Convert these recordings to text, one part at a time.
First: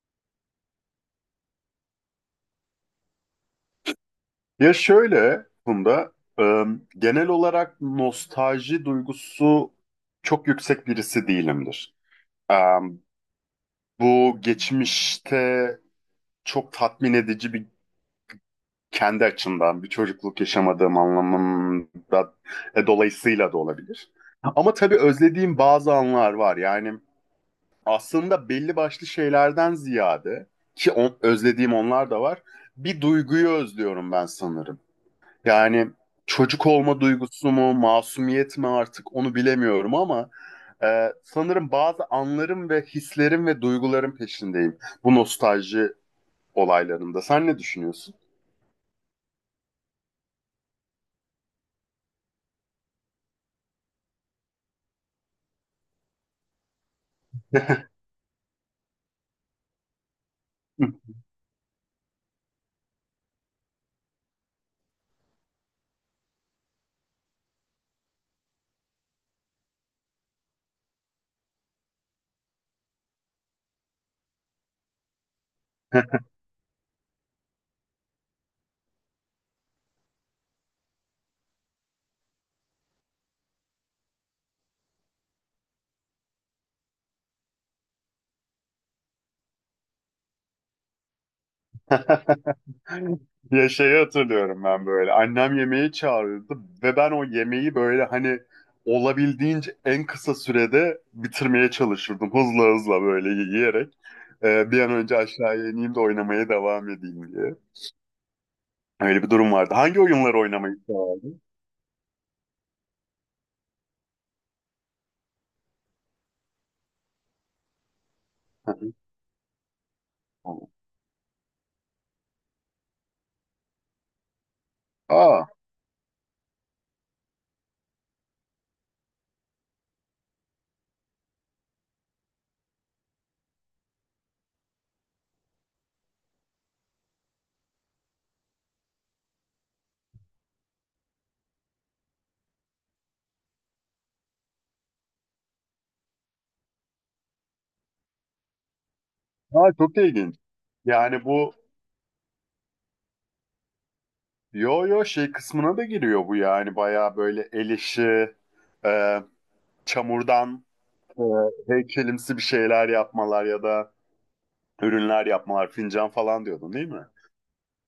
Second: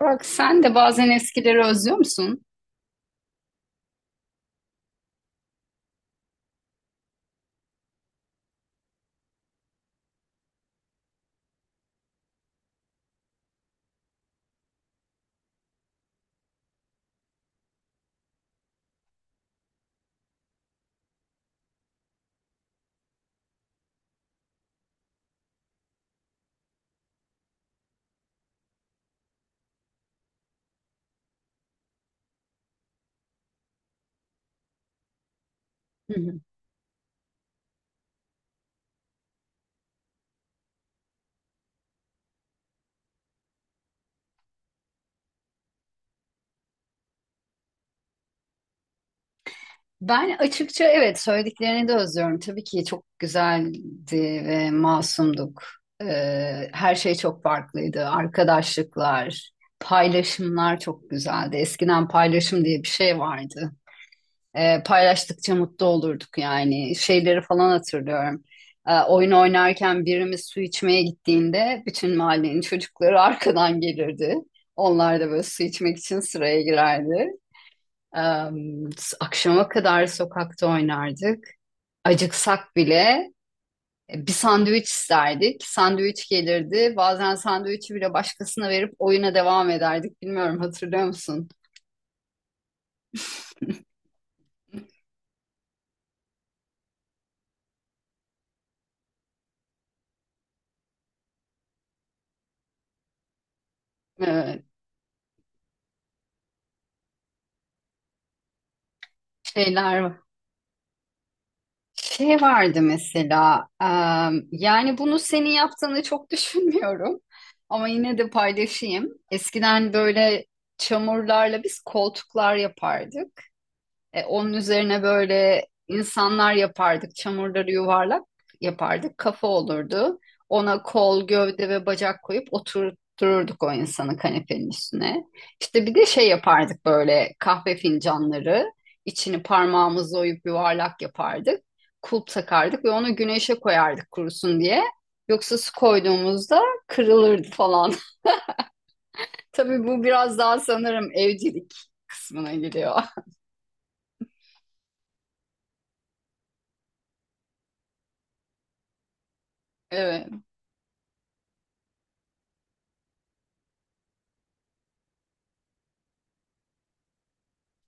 Burak, sen de bazen eskileri özlüyor musun? Ya şöyle Funda, e, genel olarak nostalji duygusu çok yüksek birisi değilimdir. E, Bu geçmişte çok tatmin edici bir kendi açımdan bir çocukluk yaşamadığım anlamında, dolayısıyla da olabilir. Ama tabii özlediğim bazı anlar var. Yani aslında belli başlı şeylerden ziyade, özlediğim onlar da var. Bir duyguyu özlüyorum ben sanırım. Yani Hı hı. çocuk olma duygusu mu, masumiyet mi artık onu bilemiyorum ama sanırım bazı anlarım ve hislerim ve duygularım peşindeyim bu nostalji olaylarında. Sen ne düşünüyorsun? Ben açıkça evet söylediklerini de özlüyorum. Tabii ki çok güzeldi ve masumduk. Her şey çok farklıydı. Arkadaşlıklar, paylaşımlar çok güzeldi. Eskiden paylaşım diye bir şey vardı. Paylaştıkça mutlu olurduk yani. Şeyleri falan hatırlıyorum. Oyun oynarken birimiz su içmeye gittiğinde bütün mahallenin çocukları arkadan gelirdi. Onlar da böyle su içmek için sıraya girerdi. E, Akşama kadar sokakta oynardık. Acıksak bile bir sandviç isterdik. Sandviç gelirdi. Bazen sandviçi bile başkasına verip oyuna devam ederdik. Bilmiyorum hatırlıyor musun? Ya şeyi hatırlıyorum ben böyle. Annem yemeği çağırıyordu ve ben o yemeği böyle hani olabildiğince en kısa sürede bitirmeye çalışırdım. Hızla hızla böyle yiyerek. E, Bir an önce aşağıya ineyim de oynamaya devam edeyim diye. Öyle bir durum vardı. Hangi şeyler oyunları oynamayı severdin? Şey vardı mesela, yani bunu senin yaptığını çok düşünmüyorum ama yine de Hı hı. paylaşayım. Eskiden böyle Tamam. çamurlarla biz koltuklar yapardık. Onun üzerine Aa, böyle insanlar yapardık. Çamurları yuvarlak yapardık. Kafa olurdu. Ona kol, gövde ve bacak koyup oturturduk o insanı kanepenin üstüne. İşte bir de şey yapardık böyle kahve fincanları. İçini parmağımızla oyup yuvarlak yapardık. Kulp takardık ve onu güneşe koyardık kurusun diye. Yoksa su koyduğumuzda kırılırdı falan. aa, Tabii çok bu ilginç. biraz daha sanırım Yani bu, evcilik kısmına giriyor. yo yo, şey kısmına da giriyor bu, yani bayağı böyle el işi, e, Evet. çamurdan e, heykelimsi bir şeyler yapmalar ya da ürünler yapmalar, fincan falan diyordun değil mi?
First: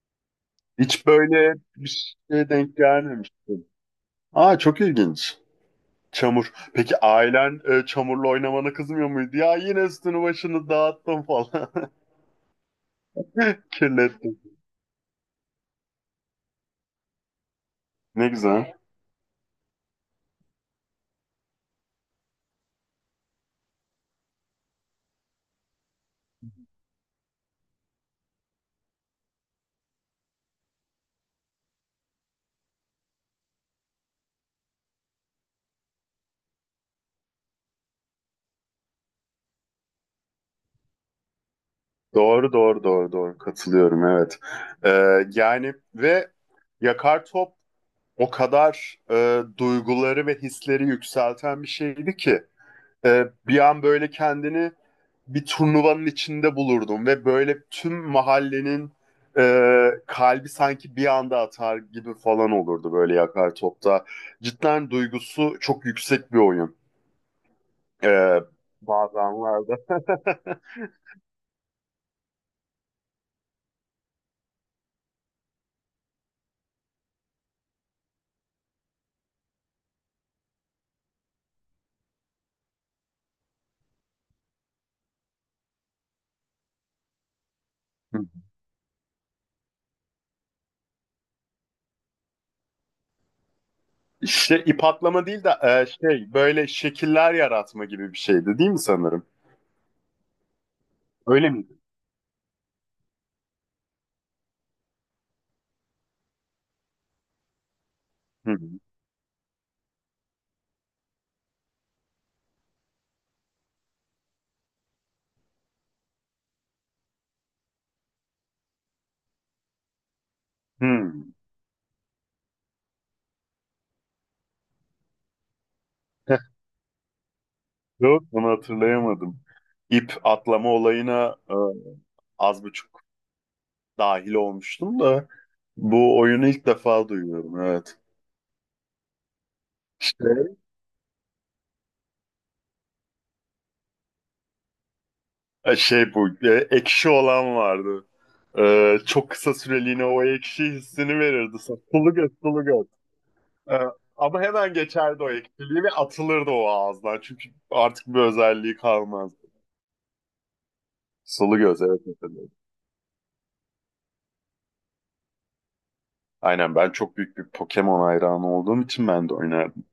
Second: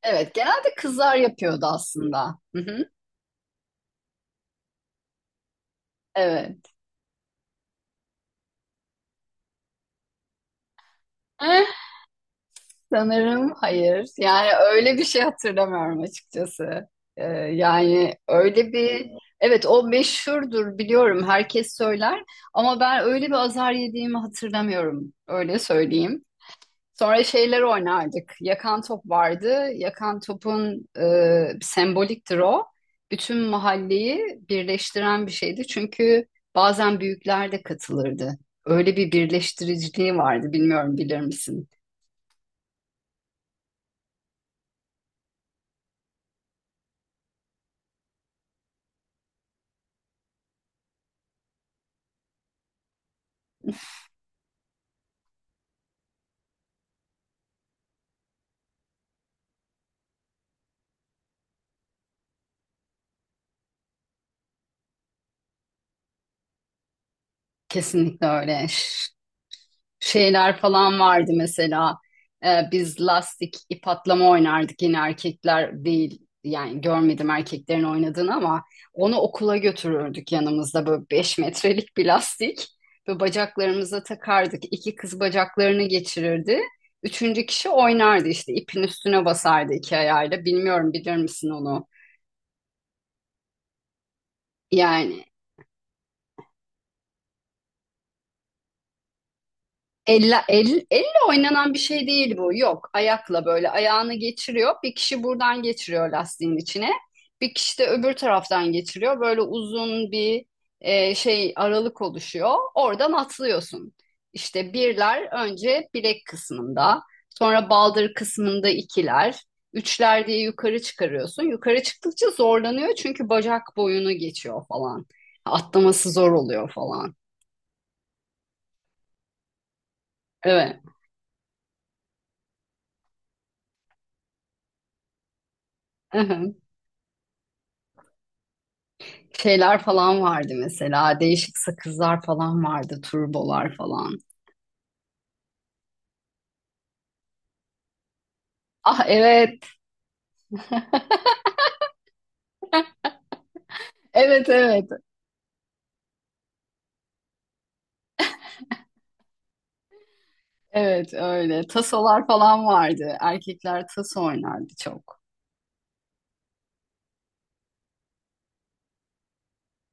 Evet, genelde Hiç kızlar böyle yapıyordu bir aslında. şeye Hı denk hı, gelmemiştim. Aa, çok ilginç. Çamur. evet. Peki ailen, çamurla oynamana kızmıyor muydu? Ya yine üstünü başını dağıttım Eh, falan. Sanırım hayır. Kirlettim. Yani öyle bir şey hatırlamıyorum açıkçası. Yani Ne öyle güzel. bir... Evet, o meşhurdur biliyorum. Herkes söyler. Ama ben öyle bir azar yediğimi hatırlamıyorum. Öyle söyleyeyim. Sonra şeyler oynardık. Yakan top vardı. Yakan topun semboliktir o. Bütün mahalleyi birleştiren bir şeydi. Çünkü bazen büyükler de katılırdı. Öyle bir birleştiriciliği vardı. Bilmiyorum bilir misin? Doğru doğru doğru doğru, katılıyorum, evet. Ee, yani ve Yakar Top o kadar, duyguları ve hisleri yükselten bir şeydi ki, bir an böyle kendini bir turnuvanın içinde bulurdum ve böyle tüm mahallenin kalbi sanki bir anda atar gibi falan olurdu böyle Yakar Top'ta. Cidden duygusu çok yüksek bir oyun. Kesinlikle Ee, öyle. bazı anlarda. Şeyler falan vardı mesela. Biz lastik ip atlama oynardık, yine erkekler değil, yani görmedim erkeklerin oynadığını ama onu okula götürürdük yanımızda böyle 5 metrelik bir lastik ve bacaklarımıza takardık. İki kız bacaklarını geçirirdi. Üçüncü kişi oynardı, işte ipin üstüne basardı iki ayağıyla. Bilmiyorum bilir misin onu? Şey, ip Yani atlama değil de, şey, böyle şekiller yaratma gibi bir şeydi değil mi sanırım? elle Öyle oynanan bir miydi? şey değil bu. Yok. Ayakla böyle ayağını geçiriyor. Bir kişi buradan geçiriyor lastiğin içine. Bir kişi de öbür Hı hı. taraftan geçiriyor. Böyle uzun bir şey aralık oluşuyor. Oradan atlıyorsun. İşte birler önce bilek kısmında, sonra baldır kısmında ikiler, üçler diye yukarı Hı. çıkarıyorsun. Yukarı çıktıkça zorlanıyor çünkü bacak boyunu geçiyor falan. Atlaması zor Heh, oluyor falan. yok onu hatırlayamadım. İp atlama Evet. olayına az buçuk dahil olmuştum da bu oyunu ilk defa duyuyorum, evet. Şeyler falan İşte, vardı mesela. Değişik sakızlar falan vardı. Turbolar falan. Şey, bu ekşi olan vardı. E, Ah çok kısa evet. süreliğine o ekşi hissini verirdi. Sulu göz, sulu göz. Ee, ama Evet hemen evet. geçerdi o ekşiliği ve atılırdı o ağızdan. Çünkü artık bir özelliği kalmazdı. Evet Sulu öyle. göz, evet, Tasolar mesela. falan vardı. Erkekler taso oynardı çok. Aynen, ben çok büyük bir Pokemon hayranı olduğum için ben de oynardım.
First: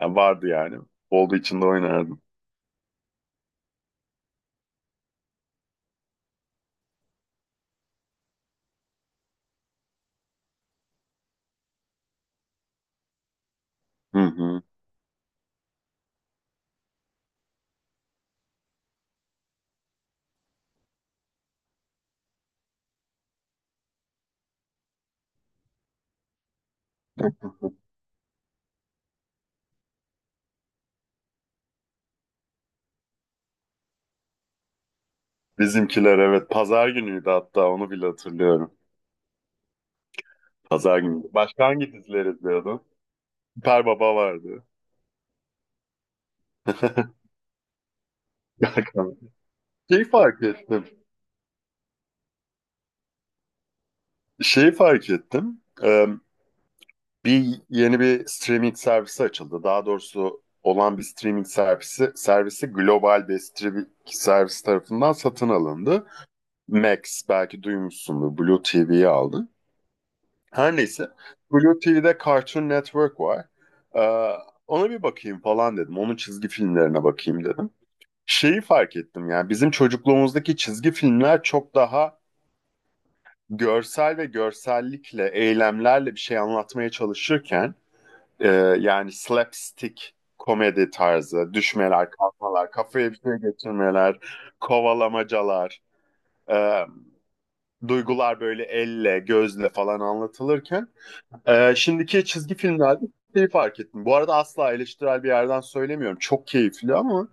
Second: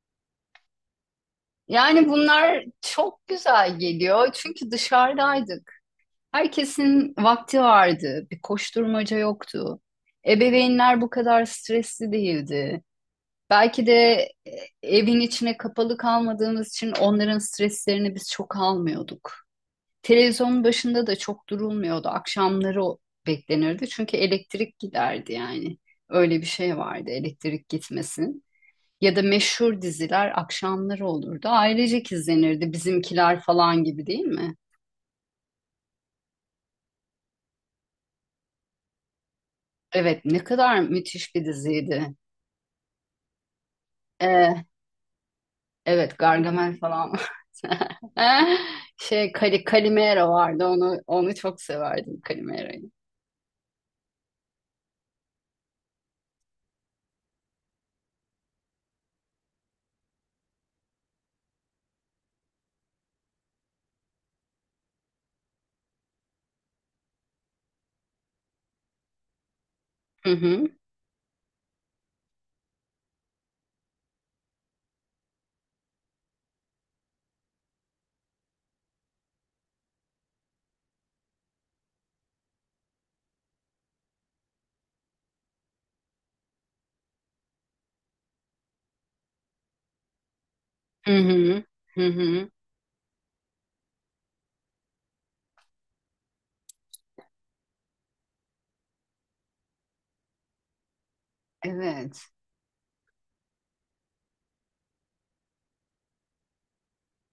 Yani vardı yani. Olduğu için de Yani oynardım. bunlar çok güzel geliyor. Çünkü dışarıdaydık. Herkesin vakti vardı. Bir koşturmaca yoktu. Ebeveynler bu kadar stresli değildi. Belki de Hı e, hı. evin içine kapalı kalmadığımız için onların streslerini biz çok almıyorduk. Televizyonun başında da çok durulmuyordu. Akşamları o beklenirdi. Çünkü elektrik giderdi yani. Öyle bir şey vardı, elektrik gitmesin. Ya da meşhur diziler akşamları olurdu. Ailecek izlenirdi Bizimkiler falan gibi, değil mi? Bizimkiler, evet, pazar günüydü, hatta onu bile hatırlıyorum. Evet, ne kadar Pazar günü. müthiş bir Başka hangi diziydi. dizileri izliyordun? Süper Baba vardı. Ee, evet, Gargamel falan vardı. Gerçekten. Şey Kali, Şeyi Kalimero fark vardı, ettim. onu çok severdim, Kalimero'yu. Şeyi fark ettim. Bir yeni bir streaming servisi açıldı. Daha doğrusu olan bir streaming servisi global bir streaming servis tarafından satın alındı. Max, belki duymuşsundur. Blue TV'yi aldı. Hı hı. Her neyse. Blue TV'de Cartoon Network var. Ee, ona bir bakayım falan dedim. Onun çizgi filmlerine bakayım dedim. Şeyi fark ettim, yani bizim çocukluğumuzdaki çizgi filmler çok daha görsel ve görsellikle, eylemlerle bir şey anlatmaya çalışırken, Ee, yani slapstick komedi Hı tarzı, hı. Hı düşmeler, hı. kalkmalar, kafaya bir şey geçirmeler, kovalamacalar, e, duygular böyle elle, gözle falan anlatılırken, şimdiki Evet. çizgi filmlerde şeyi fark ettim. Bu arada asla eleştirel bir yerden söylemiyorum. Çok keyifli ama,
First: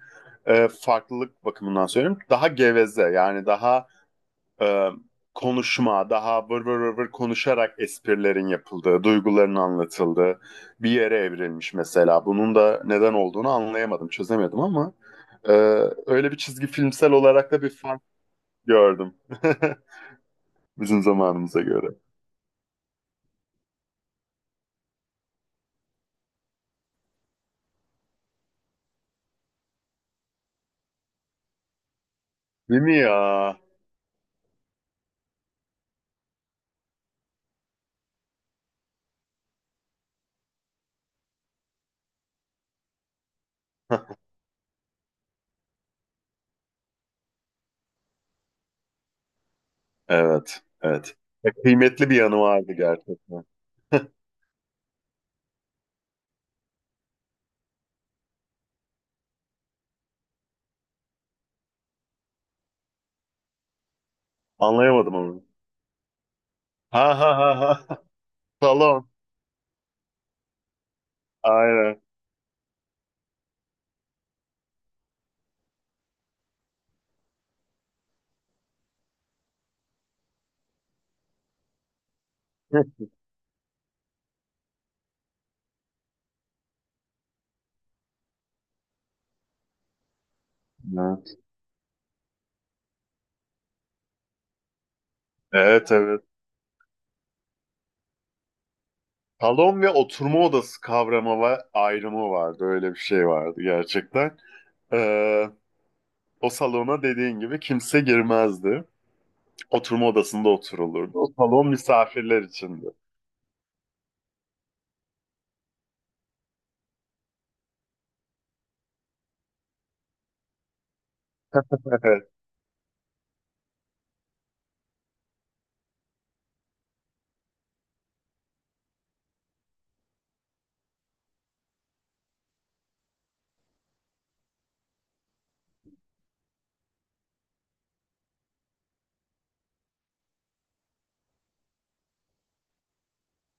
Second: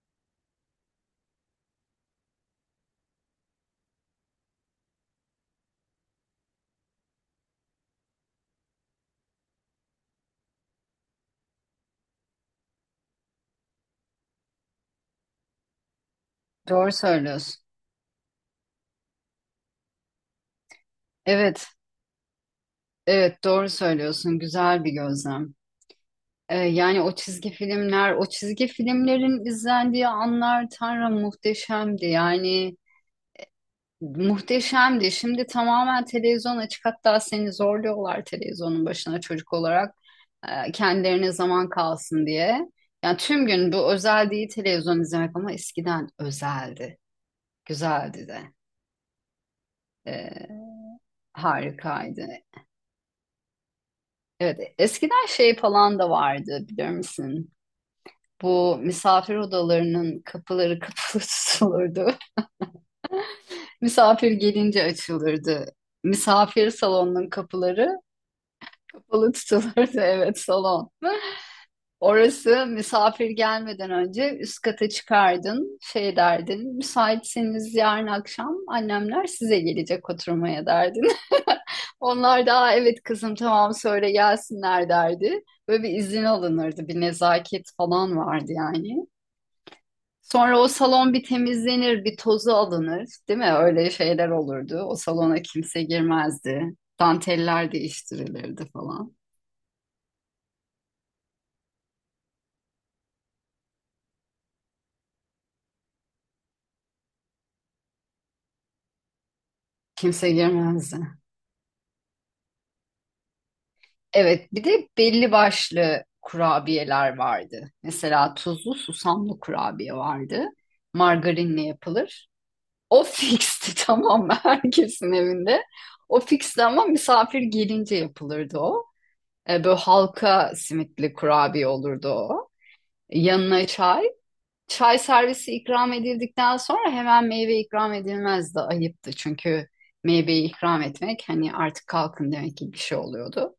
farklılık bakımından söylüyorum. Daha geveze, yani daha, e, konuşma, daha vır vır vır vır konuşarak esprilerin yapıldığı, duyguların anlatıldığı bir yere evrilmiş mesela. Bunun da neden olduğunu anlayamadım, çözemedim ama, e, öyle bir çizgi Doğru filmsel olarak da söylüyorsun. bir fark gördüm bizim zamanımıza Evet. göre. Evet doğru söylüyorsun. Güzel bir gözlem. Yani o çizgi filmlerin izlendiği anlar, Tanrım, muhteşemdi. Yani Değil mi ya? muhteşemdi. Şimdi tamamen televizyon açık. Hatta seni zorluyorlar televizyonun başına, çocuk olarak. Kendilerine zaman kalsın diye. Yani tüm gün bu, özel değil televizyon izlemek, ama eskiden özeldi. Güzeldi de. Evet, Ee, evet. Ya, kıymetli bir Harikaydı. yanı vardı gerçekten. Evet, eskiden şey falan da vardı, biliyor musun? Bu misafir odalarının kapıları kapalı tutulurdu. Misafir gelince Anlayamadım onu. açılırdı. Misafir Ha salonunun ha ha kapıları ha. Salon. kapalı tutulurdu. Evet, salon. Aynen. Orası, misafir gelmeden önce üst kata çıkardın, şey derdin, müsaitseniz yarın akşam annemler size gelecek oturmaya derdin. Onlar da, "Aa, evet kızım tamam, söyle gelsinler," derdi. Böyle bir izin alınırdı, bir nezaket falan vardı yani. Sonra o salon bir temizlenir, bir tozu alınır, değil mi? Öyle şeyler olurdu. O salona kimse Evet, evet. girmezdi. Danteller değiştirilirdi falan. Salon ve oturma odası kavramı var, ayrımı vardı. Öyle bir şey vardı gerçekten. Ee, o salona dediğin gibi kimse girmezdi. Oturma Kimse odasında girmezdi. oturulurdu. O salon misafirler içindi. Evet, bir de belli başlı kurabiyeler vardı. Mesela tuzlu susamlı kurabiye vardı. Margarinle yapılır. Evet. O fixti tamam mı? Herkesin evinde. O fixti ama misafir gelince yapılırdı o. E, böyle halka simitli kurabiye olurdu o. Yanına çay. Çay servisi ikram edildikten sonra hemen meyve ikram edilmezdi. Ayıptı çünkü meyveyi ikram etmek hani artık kalkın demek gibi bir şey oluyordu.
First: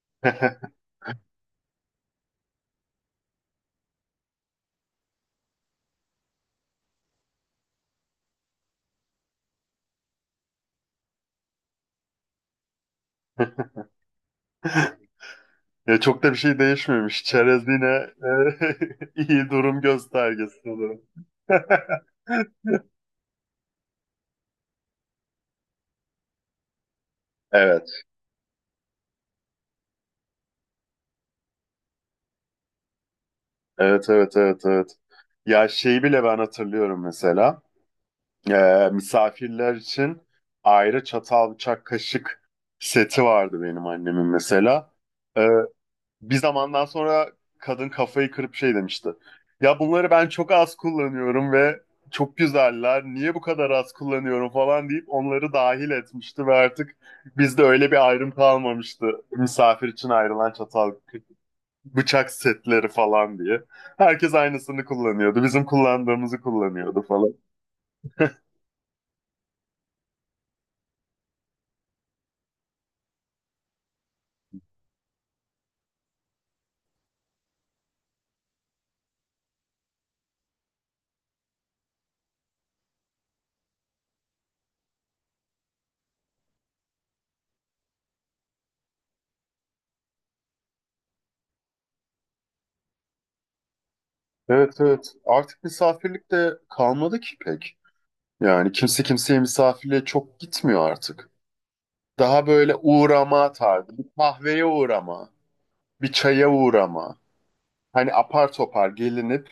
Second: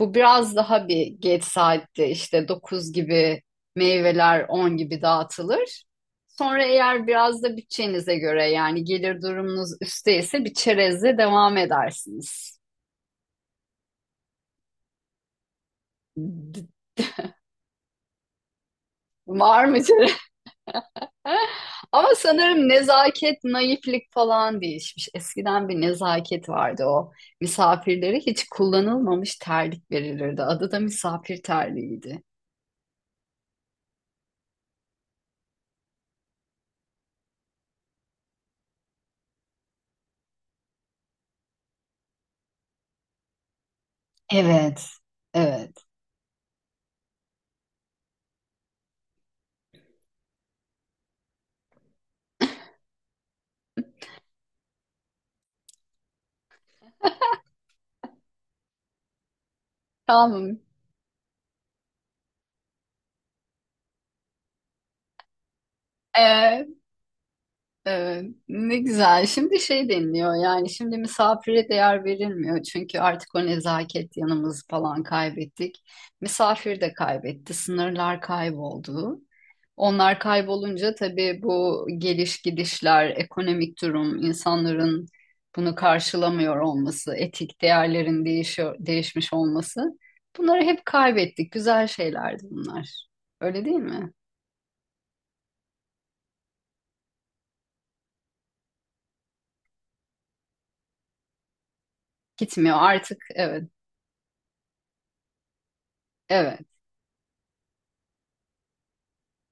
Bu biraz daha bir geç saatte, işte 9 gibi meyveler, 10 gibi dağıtılır. Sonra eğer biraz da bütçenize göre, yani gelir durumunuz üsteyse, bir çerezle devam edersiniz. Ya çok da bir şey D- değişmemiş. Çerez yine iyi Var durum mı çerez? göstergesi sanırım. Ama sanırım nezaket, naiflik falan değişmiş. Eskiden bir nezaket vardı o. Evet. Misafirlere hiç kullanılmamış terlik verilirdi. Adı da misafir terliğiydi. Evet, evet, evet, evet. Ya şeyi bile ben hatırlıyorum mesela. Misafirler için ayrı çatal, bıçak, kaşık seti vardı benim annemin Evet, mesela. Ee, evet. bir zamandan sonra kadın kafayı kırıp şey demişti. Ya bunları ben çok az kullanıyorum ve çok güzeller. Niye bu kadar az kullanıyorum falan deyip onları dahil etmişti ve artık bizde öyle bir ayrım kalmamıştı. Misafir için ayrılan Tamam. çatal, bıçak setleri falan diye. Herkes aynısını kullanıyordu. Bizim kullandığımızı Ee. kullanıyordu falan. Evet, ne güzel. Şimdi şey deniliyor, yani şimdi misafire değer verilmiyor. Çünkü artık o nezaket yanımızı falan kaybettik. Misafir de kaybetti. Sınırlar kayboldu. Onlar kaybolunca tabii bu geliş gidişler, ekonomik durum, insanların bunu karşılamıyor olması, etik değerlerin değişiyor, değişmiş olması. Bunları hep kaybettik. Güzel şeylerdi bunlar. Öyle değil mi? Evet, evet. Artık misafirlik de kalmadı ki pek. Yani kimse kimseye misafirliğe çok gitmiyor artık. Daha böyle Gitmiyor artık. uğrama Evet, tarzı. Bir kahveye uğrama, bir çaya evet, uğrama. Hani apar topar gelinip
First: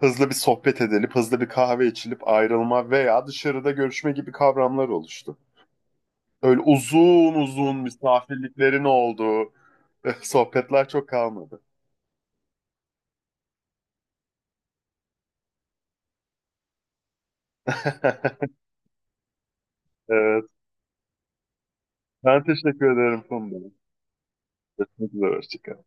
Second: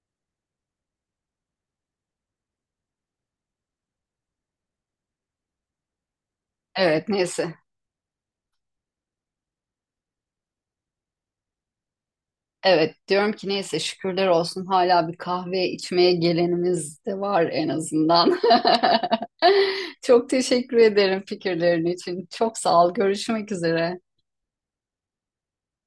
hızlı bir sohbet edilip, hızlı bir kahve içilip ayrılma veya dışarıda görüşme gibi kavramlar oluştu. Öyle evet. uzun Neyse. uzun misafirliklerin olduğu sohbetler çok kalmadı. Evet, diyorum ki neyse, şükürler olsun hala bir kahve içmeye gelenimiz de var en azından. Çok Evet. teşekkür ederim fikirlerin için. Ben Çok sağ teşekkür ol. ederim Görüşmek Funda. üzere. Çok güzel. Hoşça kal.